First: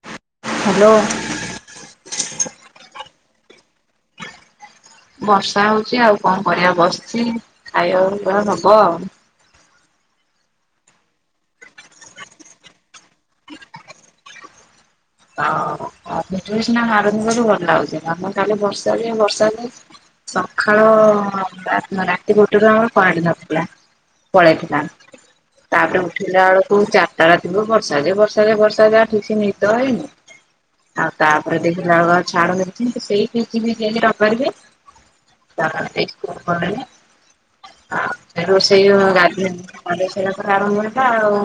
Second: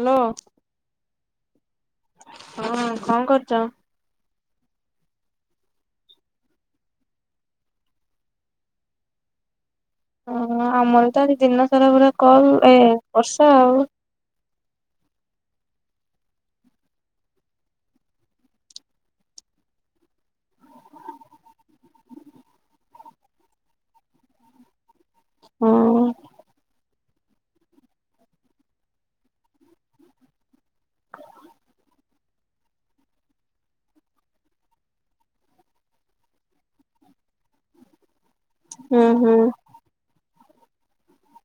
Hello, hello. ହଁ କଣ କରୁଚ? ବର୍ଷା ହଉଛି ଆଉ କଣ କରିବା ବସିଛି, ଖାଇବା [unintelligible] ହବ। ଓହୋ ଆମର ତ ଏଠି ଦିନ ସାରା ପୁରା କଲ ଏ ବର୍ଷା ଆଉ। ଆ, ହଁ ଅ, ବିଜୁଳି ସିନା ମାରୁନି [unintelligible] ଭଲ ହଉଛି। ଆମକୁ ଖାଲି ବର୍ଷା ବି ବର୍ଷା ବି ସଖାଳ ରା ରାତି ଗୋଟେରୁ ଆମର ପାଣି ନଥିଲା। ତଳେ ଥିଲା। ତାପରେ ଉଠିଲା ବେଳକୁ ଚାଟ ଟା ରାତିରୁ ବର୍ଷା ଯେ ବର୍ଷା ଯେ ବର୍ଷା ଯା ଠିକ ସେ ନିଦ ହେଇନି। ଆଉ ତାପରେ ଦେଖିଲାବେଳ ଛାଡୁନି ଠିକ ସେଇ [unintelligible] [inaudible] ଆ, ରୋଷେଇ ହୁଁ ହୁଁ। ଗାଧେଇ ଗାଧେଇ ସାଇଲା ପରେ ଆରମ୍ଭ ହେଇଥିଲା ଆଉ।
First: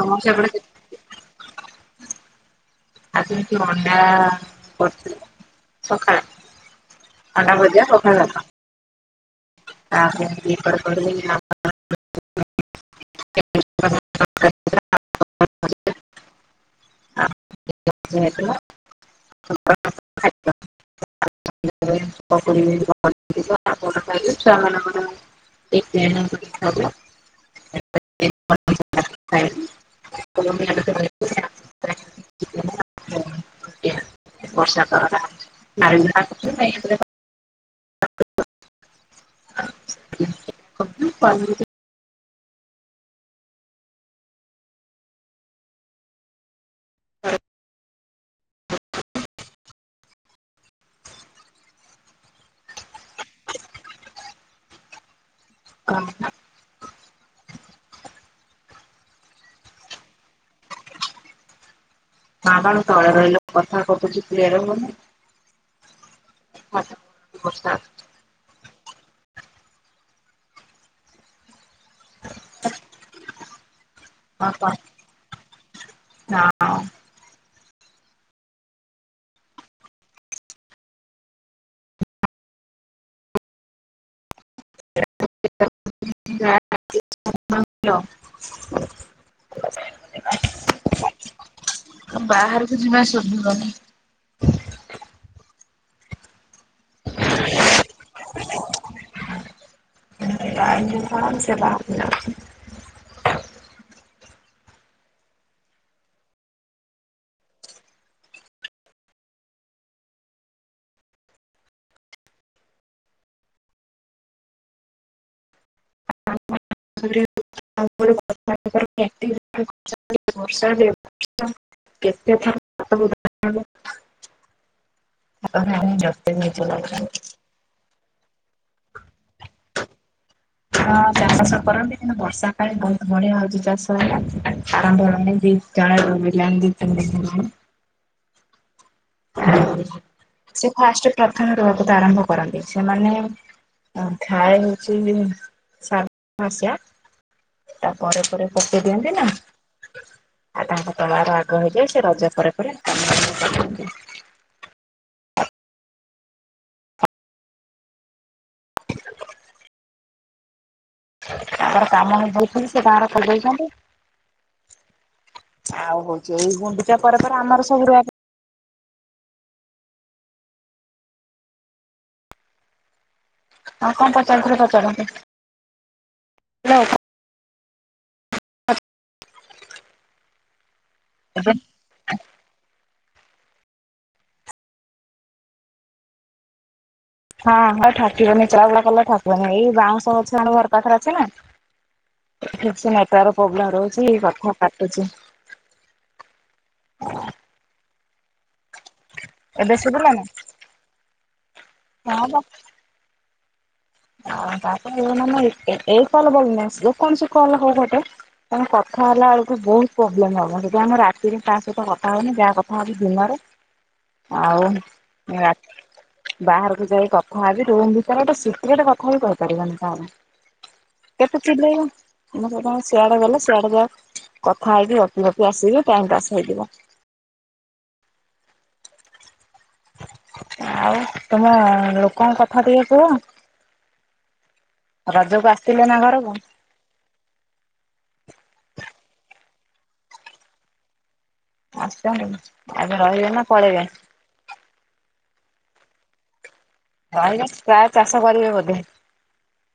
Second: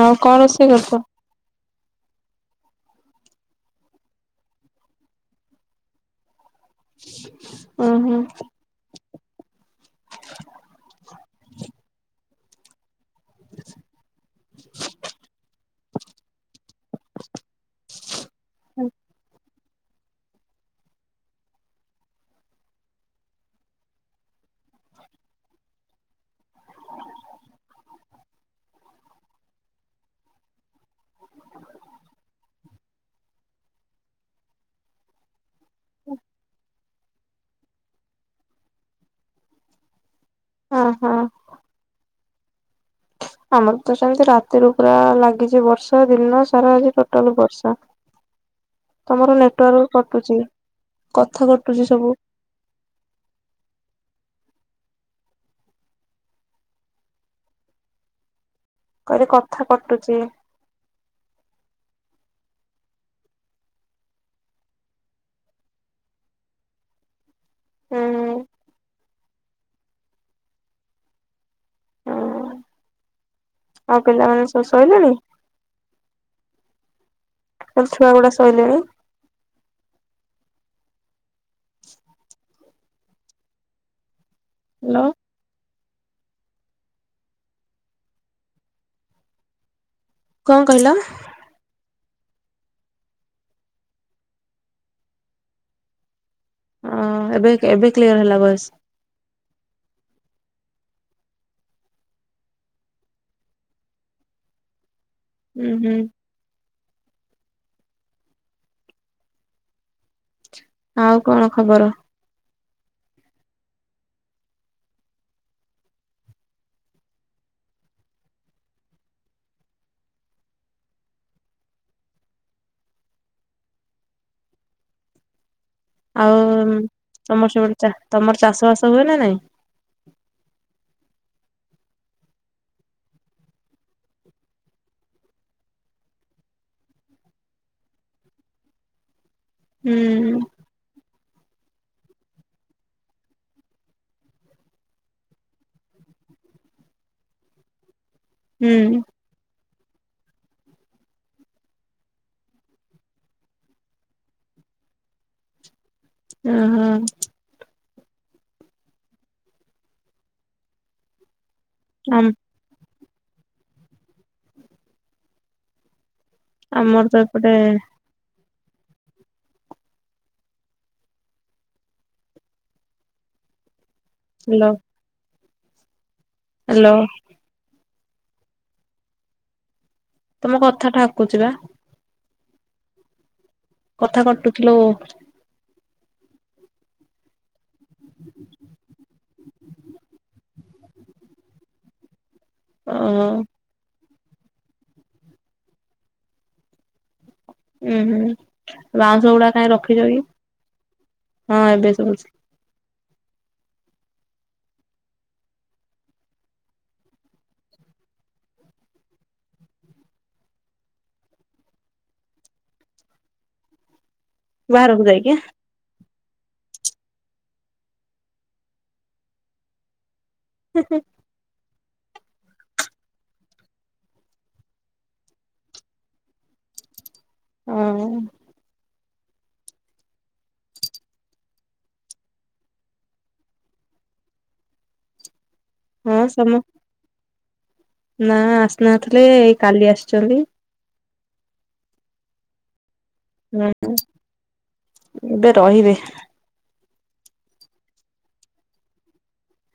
ଆଉ କଣ ସେପଟେ ରୋଷେଇ କରିଛ? ଆଜି ଏମତି ଅଣ୍ଡା କରଥିଲି ସଖାଳେ। ଅଣ୍ଡା ଉଁ ଭଜା ହୁଁ। ପଖାଳ ଭାତ। [inaudible] [inaudible] ହେଇଥିଲା [inaudible] [inaudible] ଛୁଆମାନଙ୍କର [unintelligible] [inaudible] [inaudible] [inaudible] ବର୍ଷା [inaudible] ଅ ହଁ। [inaudible] ଆମର ତ ସେମତି ରାତିରୁ ପୁରା ଲାଗିଚି ବର୍ଷା ଦିନ ସାରା ଆଜି ଟୋଟାଲ ବର୍ଷା, ତୋମର ନେଟୱାର୍ କଟୁଚି, କଥା କଟୁଚି ସବୁ। [inaudible] କହିଲି କଥା କଟୁଚି। ସାଁବାଳୁ ତଳେ ରହିଲେ କଥା କଟୁଛି କ୍ଲିୟର ହଉନି। [unintelligible] ବର୍ଷା ଅଁ, ହଁ। [inaudible] ଆଉ ପିଲାମାନେ ସବୁ ଶୋଇଲେଣି? ଆମ ଛୁଆ ଗୁଡା ଶୋଇଲେଣି। ହ୍ୟାଲୋ [inaudible] କଣ କହିଲ? ଅ, ବାହାରକୁ ଯିବା ଶୁଭିବନି। ଅଁ, ଏବେ ଏବେ କ୍ଲିୟର୍ ହେଲା ଭଏସ୍। [inaudible] ବାହାର କୁ କଣ ସେ [unintelligible] ଉଁ, ହୁଁ। ଆଉ କଣ ଖବର? [inaudible] [inaudible] ବର୍ଷା [inaudible] କେତେ ଥର [inaudible] [unintelligible] ଚା-ତୋମର ଚାଷ ବାସ ହୁଏ ନା ନାଇଁ? ହଁ ଚାଷ ବାସ କରନ୍ତି। କିନ୍ତୁ ବର୍ଷା କାଳେ ବହୁତ ବଢିଆ ହଉଚି ଚାଷ ହେଲେ। ଆରମ୍ଭ ହେଲାଣି ଦି [unintelligible] ଦି ତିନ ଦିନ ହେଲାଣି। ହୁଁ [unintelligible] ସେ ଫାଷ୍ଟ ପ୍ରଥମ ରୁଆ ପୁତା ଆରମ୍ଭ କରନ୍ତି। ସେମାନେ ଅ, ଥାଏ କିଛି ଦିନ ସା ମସିଆ ତା ପରେ ପରେ ପକେଇ ହୁଁ। ଦିଅନ୍ତି ନା। ଆଉ ତାଙ୍କ ତଳାର ଆଗ ହେଇଯାଏ ସେ ରଜ ପରେ ପରେ [inaudible] କରନ୍ତି। ଅଁ, ହଁ। ଆମର କାମ ଆମ ବହୁ [unintelligible] ସେ ଗାଁର [unintelligible] ଛନ୍ତି ଆଉ ହ ଚି ଏଇ ଗୁଣ୍ଡିଚା ଆମର ତ ପରେ ପରେ ଏପଟେ ଆମର ସବୁ ରୁଆ ଆଉ କଣ ପଚାରୁଥିଲ ହାଲୋ ପଚାରନ୍ତୁ? ହାଲୋ। ତମେ କଥା ଠାକୁଛି ବା। କଥା କଟୁଥୁଲୁ। ହଁ ହଁ ଠକିବନି ଚଲା ବୁଲା କଲେ ଠକିବନି ଏଇ ବାଉଁଶ ଗଛ ଆମ ଘର ପାଖରେ ଅଛି ନା। ଠିକ ସେ ଓହୋ। ନେଟୱାର୍କ ପ୍ରୋବ୍ଲେମ ରହୁଛି କଥା କାଟୁଚି। ଉଁ ହୁଁ ବାଉଁଶ ଗୁଡା କାହିଁ ଏବେ ରଖିଛ ଶୁଭିଲା କି? ନା? ହଁ ଏବେ ଶୁଭୁଚି। ବା ହଁ ତାପରେ [unintelligible] ଏ-ଏଇ କଲ ପରେ ନୁହେଁ ଯେ କୌଣସି କଲ ହଉ ଗୋଟେ। କାରଣ କଥା ହେଲା ବେଳକୁ ବହୁତ ପ୍ରୋବ୍ଲେମ ହବ ସେଇଥି ପାଇଁ ମୁଁ ରାତିରେ କାହା ସହିତ କଥା ହଉନି ଯାହା କଥା ହଉଚି ଦିନରେ। ଆଉ ବାହାରକୁ ଯାଇକି ରା ବାହାରକୁ ଯାଇ କଥା ହେବି ରୁମ ଭିତରେ ବସି। ଏତିକି ଗୋଟେ କଥା ବି କହିପାରିବନି କାହାକୁ। ହେଁ ହେଁ। କେତେ ଚିଲେଇମି? ମୁଁ ସେଇଥି ପାଇଁ ସିଆଡେ ଗଲେ ସିଆଡେ ଯା। କଥା ହେଇକି ଗପି ଗପି ଆସିବି ଟାଇମ ପାସ୍ ହେଇଯିବ। ଆଉ। ଆଉ ତମ ଲୋକଙ୍କ କଥା ଟିକେ କୁହ। ରଜକୁ ଆସିଥିଲ ନା ହଁ ଘରକୁ? ସମ ନା ଆସିନଥିଲେ ଏଇ କାଲି ଆସିଛନ୍ତି। ଆସିଚନ୍ତି। ଆଜି ରହିବେ ନା? ପଳେଇବେ? ହୁଁ ଏବେ ରହିବେ? ରହିବେ ପ୍ରାୟ ଚାଷ କରିବେ ବୋଧେ।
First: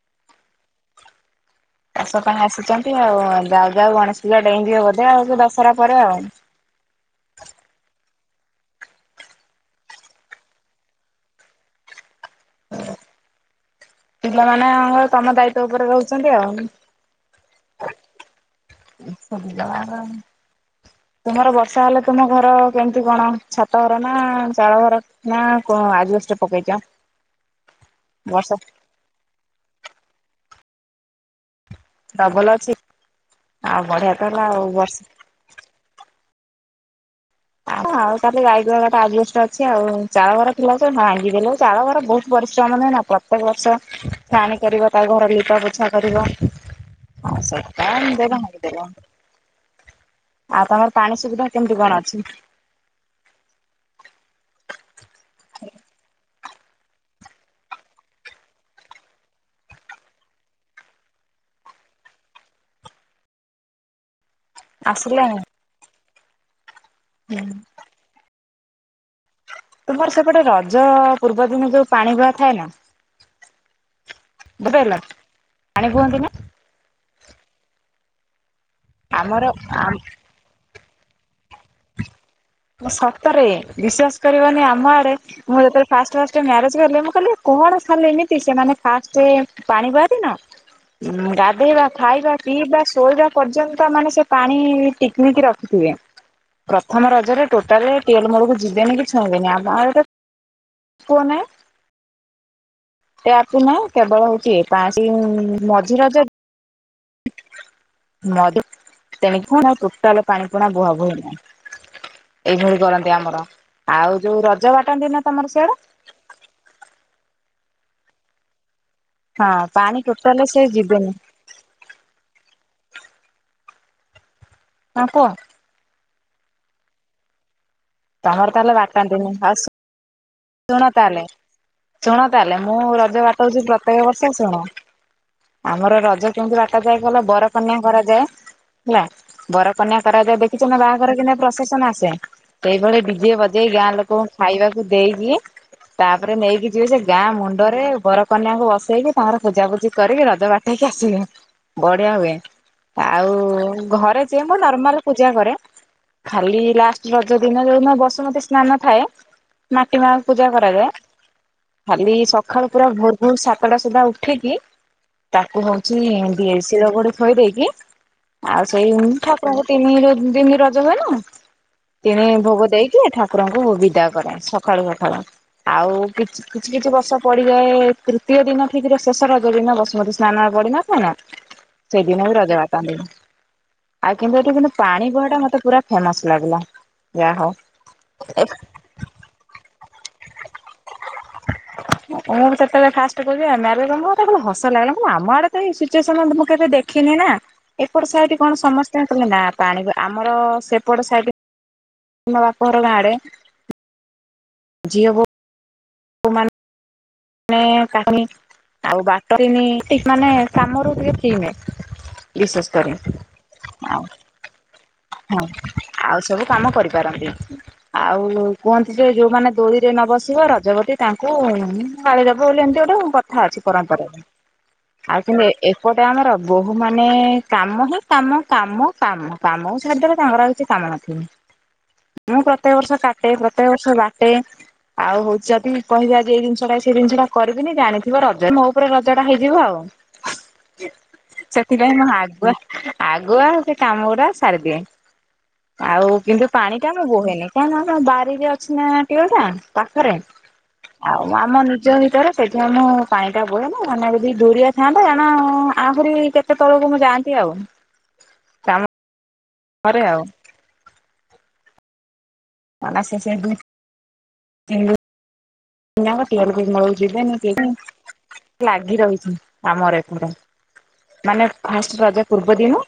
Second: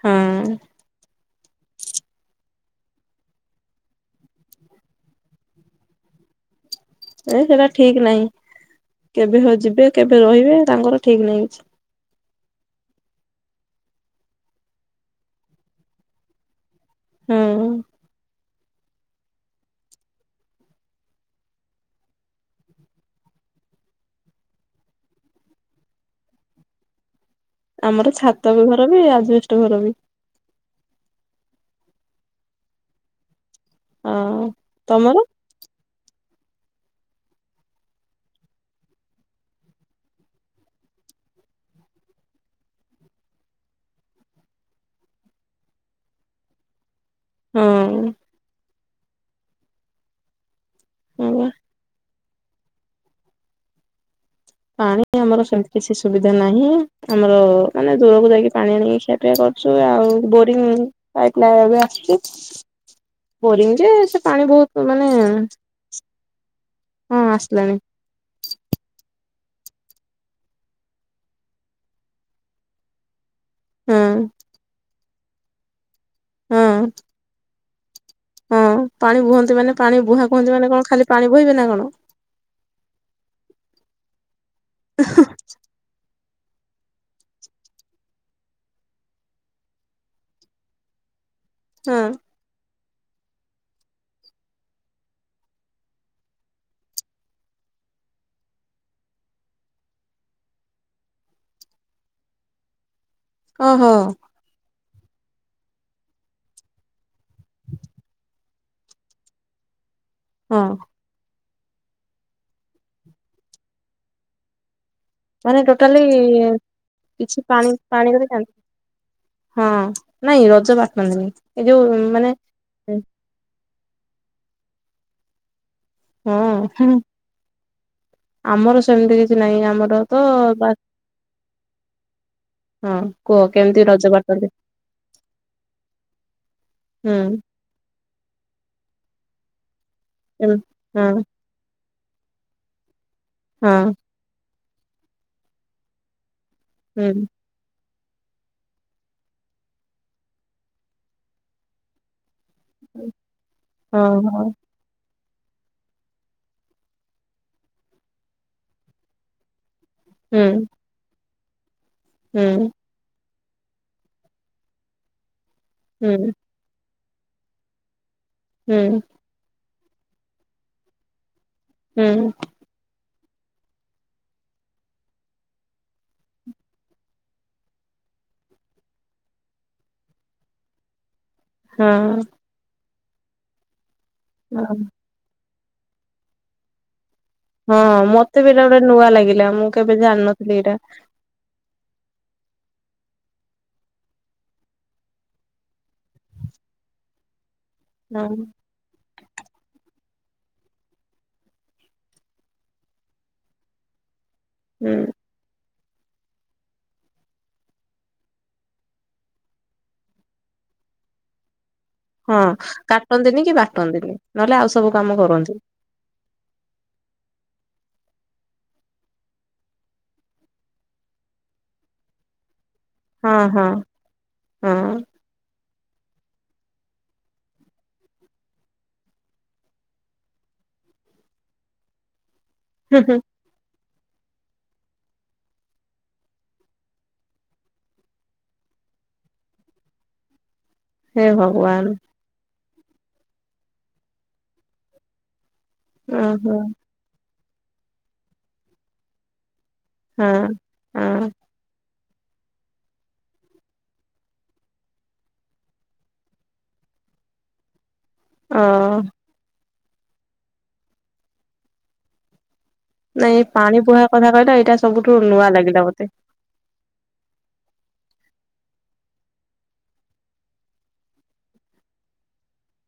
ହୁଁ। ଚାଷ ପାଇଁ ଆସିଛନ୍ତି ଆଉ ଯାଉ ଯାଉ ଗଣେଶ ପୂଜା ଡେଇଁଯିବ ବୋଧେ ଆଉ ସେ ଦଶହରା ପରେ ଆଉ। ଏ ସେଟା ଠିକ ନାହିଁ କେବେ ଯିବେ କେବେ ରହିବେ ତାଙ୍କର ଠିକ ନାହିଁ। ହଁ। ପିଲାମାନେ ଆଙ୍କ ତମ ଦାୟିତ୍ଵ ଉପରେ ରହୁଛନ୍ତି ଆଉ। ହୁଁ। ଏ ସବୁ ବିଲ୍ ବାଡର। ତୁମର ବର୍ଷା ହେଲେ ତୁମ ଘର କେମିତି କଣ ଛାତ ଘର ନା ଚାଳ ଘର? ନା କ ଆଜବେଷ୍ଟ ପକେଇଛ? ଆମର ଛାତ ବର୍ଷା ବି ଘର ବି ଆଜବେଷ୍ଟ ଘର ବି। ଡବଲ ଅଛି ଆଉ ବଢିଆ ତ ହଁ। ହେଲା। ଆଉ ବର୍ଷ ତମର ଆ ଆଉ ଖାଲି ଗାଇ ଗୁହାଳଟା ଆଜବେଷ୍ଟ ଅଛି ଆଉ ଚାଳ ଘର ଥିଲା ତ ଭାଙ୍ଗି ଦେଲେ ଚାଳ ଘର ବହୁତ ପରିଶ୍ରମ ନୁହେ ନା। ପ୍ରତ୍ୟେକ ବର୍ଷ ଫ୍ୟାନ କରିବ ତା ଘର ଲିପା ପୋଛା କରିବ। ହଁ ସେଟା [unintelligible] ହଁ ଭାଙ୍ଗିଦେଲ। ଆଉ ତମର ପାଣି ହଁ ସୁବିଧା କେମିତି କଣ ଅଛି? ପାଣି ଆମର ସେମିତି କିଛି ସୁବି ଧା ନାହିଁ ଆମର ମାନେ ଦୂରକୁ ଯାଇକି ପାଣି ଆଣିକି ଖିଆ ପିଆ କରୁଛୁ ଆଉ ବୋରିଂ। ଲାଇଟ ନା ଏବେ ଆସୁଛି ବୋରିଂ ଯେ ସେ ପାଣି ବହୁତ ମାନେ ଆସିଲାଣି ହଁ ହୁଁ ଆସିଲାଣି। ତୁମର ସେପଟେ ରଜ ପୂର୍ବ ଦିନ ଯୋଉ ପାଣି ବୁହା ଥାଏ ନା? ହଁ ବୁଝି ହେଲା ପାଣି ବୁହନ୍ତି ନା। ହଁ। ହଁ ପାଣି ଆମର ବୁହନ୍ତି ମାନେ ଆମ ପାଣି ବୁହା କହନ୍ତି ମାନେ କଣ ଖାଲି ପାଣି ବୋହିବେ ନା କଣ? ସତରେ ବିଶ୍ୱାସ କରିବନି ଆମ ଆଡେ ମୁଁ ଯେତେବେଳେ ଫାଷ୍ଟ ଫାଷ୍ଟ ମ୍ୟାରେଜ କଲି। ମୁଁ କହିଲି କଣ ଖାଲି ଏମିତି ସେମାନେ ଫାଷ୍ଟ ପାଣି ବୁହା ଦିନ ଉଁ ଗାଧୋଇବା ହଁ ଖାଇବା ପିଇ ବା ଶୋଇବା ପର୍ଯ୍ୟନ୍ତ ମାନେ ସେ ପାଣି ଟିକିମିକି ରଖିଥିବେ। ପ୍ରଥମ ରଜରେ ଟୋଟାଲ ଟିଅଲ ମୂଳକୁ ଯିବେନି କି ଛୁଇଁବେନି। ଆମ ଆଡେ କୁଅ ନାଇ। ଟିଆପ ନାହିଁ। ଓହୋ କେବଳ ହଉଛି ଇଏ ପା ସେ ମଝି ରଜ ମ ତେଣିକି କଣ ଆଉ ଟୋଟାଲ ପାଣି ହଁ ପୁଣା ବୁହାବୁହି ନାହିଁ। ଏଇଭଳି କରନ୍ତି ଆମର। ଆଉ ଯୋଉ ରଜ ବାଟାନ୍ତି ନା। ତମର ମାନେ ସିଆଡେ ଟୋଟାଲି କିଛି ପାଣି ପାଣି କରିଖାନ୍ତି। ହଁ ପାଣି ଟୋଟାଲ ନାଇଁ ସେ ରଜ ଯିବେନି ବାଟାନ୍ତିନି। ଏ ଯୋଉ ମାନେ ହଁ କୁହ। ହଁ ହୁଁ ତମର ତାହେଲେ ଆମର ସେମିତି ବାଟାନ୍ତିନି କିଛି ଆଉ ନାହିଁ ଆମର ତ ବା ଶୁଣ ତାହେଲେ ଶୁଣ ତାହେଲେ ମୁଁ ହଁ ରଜ କୁହ ବାଟଉଛି କେମିତି ପ୍ରତ୍ୟେକ ରଜ ବର୍ଷ ବାଟନ୍ତି ଶୁଣ। ଆମର ରଜ କେମିତି ବାଟା ଯାଏ ହୁଁ କଲ ବରକନ୍ୟା କରାଯାଏ। ହେଲା ବରକନ୍ୟା କରାଯାଏ ହୁଁ ଦେଖିଛନା ବାହାଘର ହଁ କିମିତିଆ ପ୍ରଶେସନ ଆସେ, ସେଇଭଳି ଡିଜେ ଯେ ଗାଁ ହଁ ଲୋକଙ୍କୁ ଖାଇବାକୁ ଦେଇଦିଏ ତାପରେ ନେଇକି ଯିବ ସେ ଗାଁ ହୁଁ ମୁଣ୍ଡରେ ବର କନ୍ୟାକୁ ବସେଇକି ତାଙ୍କର ପୂଜା ପୁଜି କରିକି ରଜ ବାଟେଇକି ଆସିବେ। ବଢିଆ ହୁଏ। ଆଉ ହଁ ଘରେ ଯିଏ ହଁ ମ ନର୍ମାଲ ପୂଜା କରେ ଖାଲି ଲାଷ୍ଟ ରଜ ଦିନ ଯୋଉଦିନ ବସୁମତୀ ସ୍ନାନ ଥାଏ ମାଟି ମାଙ୍କୁ ହୁଁ ପୂଜା କରାଯାଏ ଖାଲି ହୁଁ ସକାଳୁ ପୁରା ଭୋର ଭୂର ସାତଟା ସୁଦ୍ଧା ଉଠିକି ତାକୁ ହଉଛି ହୁଁ ଦିଏ ଶିଳ ଘଡୁ ଥୋଇ ଦେଇକି ଆଉ ସେଇ ହୁଁ ଠାକୁରଙ୍କୁ ତିନି ଦିନି ରଜ ହୁଏ ନା ହୁଁ ତିନି ଭୋଗ ଦେଇକି ଠାକୁ କୁରଙ୍କୁ ବିଦା କରେ ସକାଳୁ ସକାଳୁ ଆଉ କିଛି କିଛି କିଛି ବର୍ଷ ପଡିଯାଏ ତୃତୀୟ ଦିନ ଠିକ ର ଶେଷ ରଜ ଦିନ ବସୁମତୀ ସ୍ନାନ ପଡେନା? ହେନା ହଁ ସେଇଦିନ ବି ରଜ ବାଟିନ୍ତି ଆଉ କିନ୍ତୁ ଏଠି କିନ୍ତୁ ପାଣି ବୁହାଟା ମତେ ପୁରା ଫେମସ ଲାଗିଲା ଯା ହଉ। ହଁ ମତେ ବି ଏଇଟା ଗୋଟେ ନୂଆ ଲାଗିଲା ମୁଁ କେବେ ଜାଣିନଥିଲି ଏଇଟା। ମୁଁ ବି ସେତେବେଳେ ଫାଷ୍ଟ କହୁଛିି ଆମ ଆରେ କଣ ମତେ ହସ ଲାଗିଲା କଣ ଆମ ଆଡେ ଏଇ ସିଚୁଏସନ୍ ମୁଁ କେବେ ଦେଖି ଖିନି ନା ଏପଟେ ହଁ ସାଇଟ କଣ ସମସ୍ତେ କହିଲେ ନା ପାଣି ଆମର ସେପଟ ସାଇଟ ମୋ ବାପ ଘର ଗାଁ ଆଡେ ହୁଁ ଝିଅ ବୋ ନେ କନି ଆଉ ବାଟନ୍ତିନି ମାନେ କାମରୁ ଟିକେ ଫ୍ରି ନାଇଁ ହଁ କାଟନ୍ତିନି କି ଆଉ ବାଟନ୍ତିନି ନହେଲେ ଆଉ ସବୁ କାମ ହଁ କରନ୍ତି। ଆଉ ସବୁ କାମ କରିପାରନ୍ତି। ଆଉ କୁହନ୍ତି ଯେ ଯୋଉମାନେ ଦଳିରେ ନ ବସିବ ରଜବତୀ ତାଙ୍କୁ ଗାଳିଦବ ବୋଲି ଏମିତି ଗୋଟେ ଆଉ କଥା ହଁ ଅଛି ହଁ ପରମ୍ପରାରେ ହଁ ଆଉ କିନ୍ତୁ ଏପଟେ ଆମର ବୋହୂ ମାନେ କାମ ହିଁ କାମ କାମ କାମ କାମ ଛାଡ଼ିଦେଲେ ତାଙ୍କର ଆଉ କିଛି କାମ ନଥିବ। ମୁଁ ପ୍ରତ୍ୟେକ ବର୍ଷ କାଟେ, ପ୍ରତ୍ୟେକ ବର୍ଷ ବାଟେ ଆଉ ହଉ ଯଦି କହିବି ଆଜି ଏ ଜିନିଷ ଟା ସେଇ ଜିନିଷ ଟା କରିବିନି ଜାଣିଥିବ ରଜ ମୋ ଉପରେ ରଜ ଟା ହେଇଯିବ ଆଉ। ହୁଁ ସେଥିପାଇଁ ମୁଁ ଆଗୁଆ ଆଗୁଆଉ ସେ କାମ ଗୁଡା ସାରିଦିଏ। ଆଉ କିନ୍ତୁ ଓହୋ ପାଣି ଟା ମୁଁ ବୋହେନି କାହିଁ ନା ଆମ ବାରିରେ ଅଛି ନା ଟେଉଲ୍ ଟା। ପାଖରେ ହଁ ଆଉ ହଁ ଆମ ନି ନିଜ ଭିତରେ ସେଥି ପାଇଁ ମୁଁ ପାଣିଟା ଵୋହେ ନି ମାନେ ଯଦି ଦୂରିଆ ଥାଆନ୍ତା କାରଣ ଆହୁରି କେ କେତେ ତଳକୁ ମୁଁ ଯାଆନ୍ତି ଆଉ। ଅଁ। ହରେ ଆଉ। ନା ସେ ସେ ନାଇଁ ଦୁଇ ପାଣି ବୁହା କଥା କହିଲା ଏଇଟା ସବୁଠୁ ନୂଆ ଲାଗିଲା। [unintelligible] ମତେ କିନାକଟିଆକୁଳକୁ ଯିବେନି କି ଲାଗି ରହିଛି ଆମର ଏପଟ ମାନେ ଫାଷ୍ଟ ରଜ ପୂର୍ବ ଦିନ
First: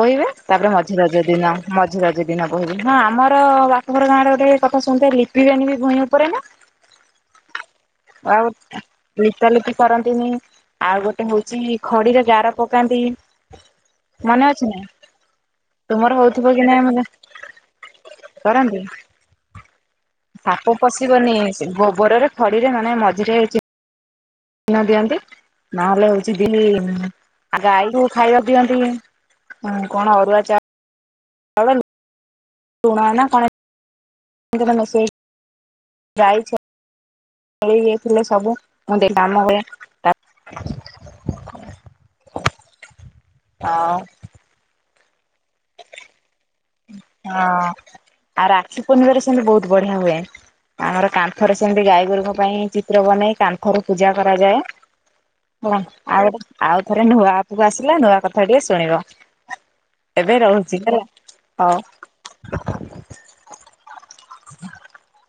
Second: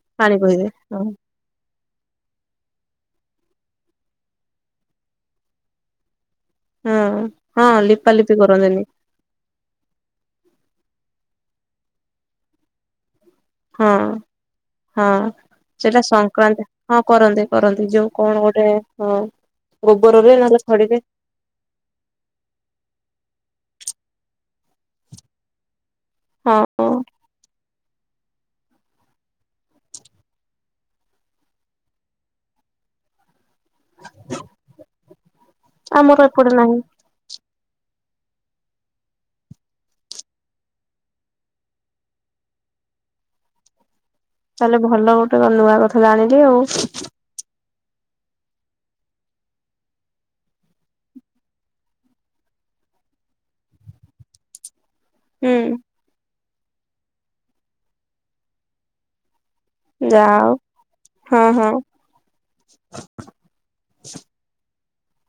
ବୋହି ବେ ପାଣି ବୋହିବେ। ତାପରେ ମଝି ହଁ ରଜ ଦିନ। ମଝି ରଜ ଦିନ ବହିିବ ହଁ ଆମର ବାପଘର ଗାଁରେ ଗୋଟେ କଥା ଶୁଣିତେ ଲିପିବେନି ଭୂଇଁ ଉପରେ ନା? ହୁଁ ହଁ ଲି ଆଉ ଲିପାଲିପି କରନ୍ତିନି ଆଉ ଗୋଟେ ହଉଚି ଖଡିରେ ଗାର ପକାନ୍ତି। ହଁ। ମନେ ଅଛି ନା? ହଁ ସେଇଟା ତୁମର ହଉଥିବ କି ସଂକ୍ରାନ୍ତି ନାଇଁ ହଁ ମାନେ କରନ୍ତି କରନ୍ତି ଯୋଉ କଣ ଗୋଟେ କରନ୍ତି ହଁ ଗୋବରରେ ନହେଲେ ସାପ ଖଡିରେ। ପଶିବନି ଗୋବରରେ ଖଡି ରେ ମାନେ ମଝିରେ [unintelligible] ନ ଦିଅନ୍ତି ନହେଲେ ହଉଛି ଦିଲି ହଁ ଗାଈକୁ ଖାଇବାକୁ ଦିଅନ୍ତି କଣ ଅରୁଆ ଚା ଚାଉଳ ଲ ଲୁଣ ନା କଣ ମେସେଜ ଆମର ଏପଟେ ଯାଇଛ। ନାହିଁ ଇଏଥିଲେ ସବୁ ମୁଁ କାମ ହୁଏ। ହଁ। ତାହେଲେ ଭଲ ଗୋଟେ ନୂଆ କଥା ଜାଣିଲି ଆଉ। ହଁ ଆଉ ରାକ୍ଷୀ ପୂର୍ଣ୍ଣିମାାରେ ସେମିତି ବହୁତ ବଢିଆ ହୁଏ। ଆମର କାନ୍ଥରେ ସେମିତି ଗାଈଗୋରୁଙ୍କ ପାଇଁ ଚିତ୍ର ବନେଇ କାନ୍ଥରୁ ପୂଜା କରାଯାଏ। ହୁଁ ହଁ ଆଉ ଆଉ ଥରେ ନୂଆ ଆପକୁ ଆସିଲା ନୂଆ କଥା ଟିକେ ଶୁଣିବ। ଏବେ ରହୁଛି ହେଲା? ହୁଁ ହୁଁ। ହଉ। [inaudible]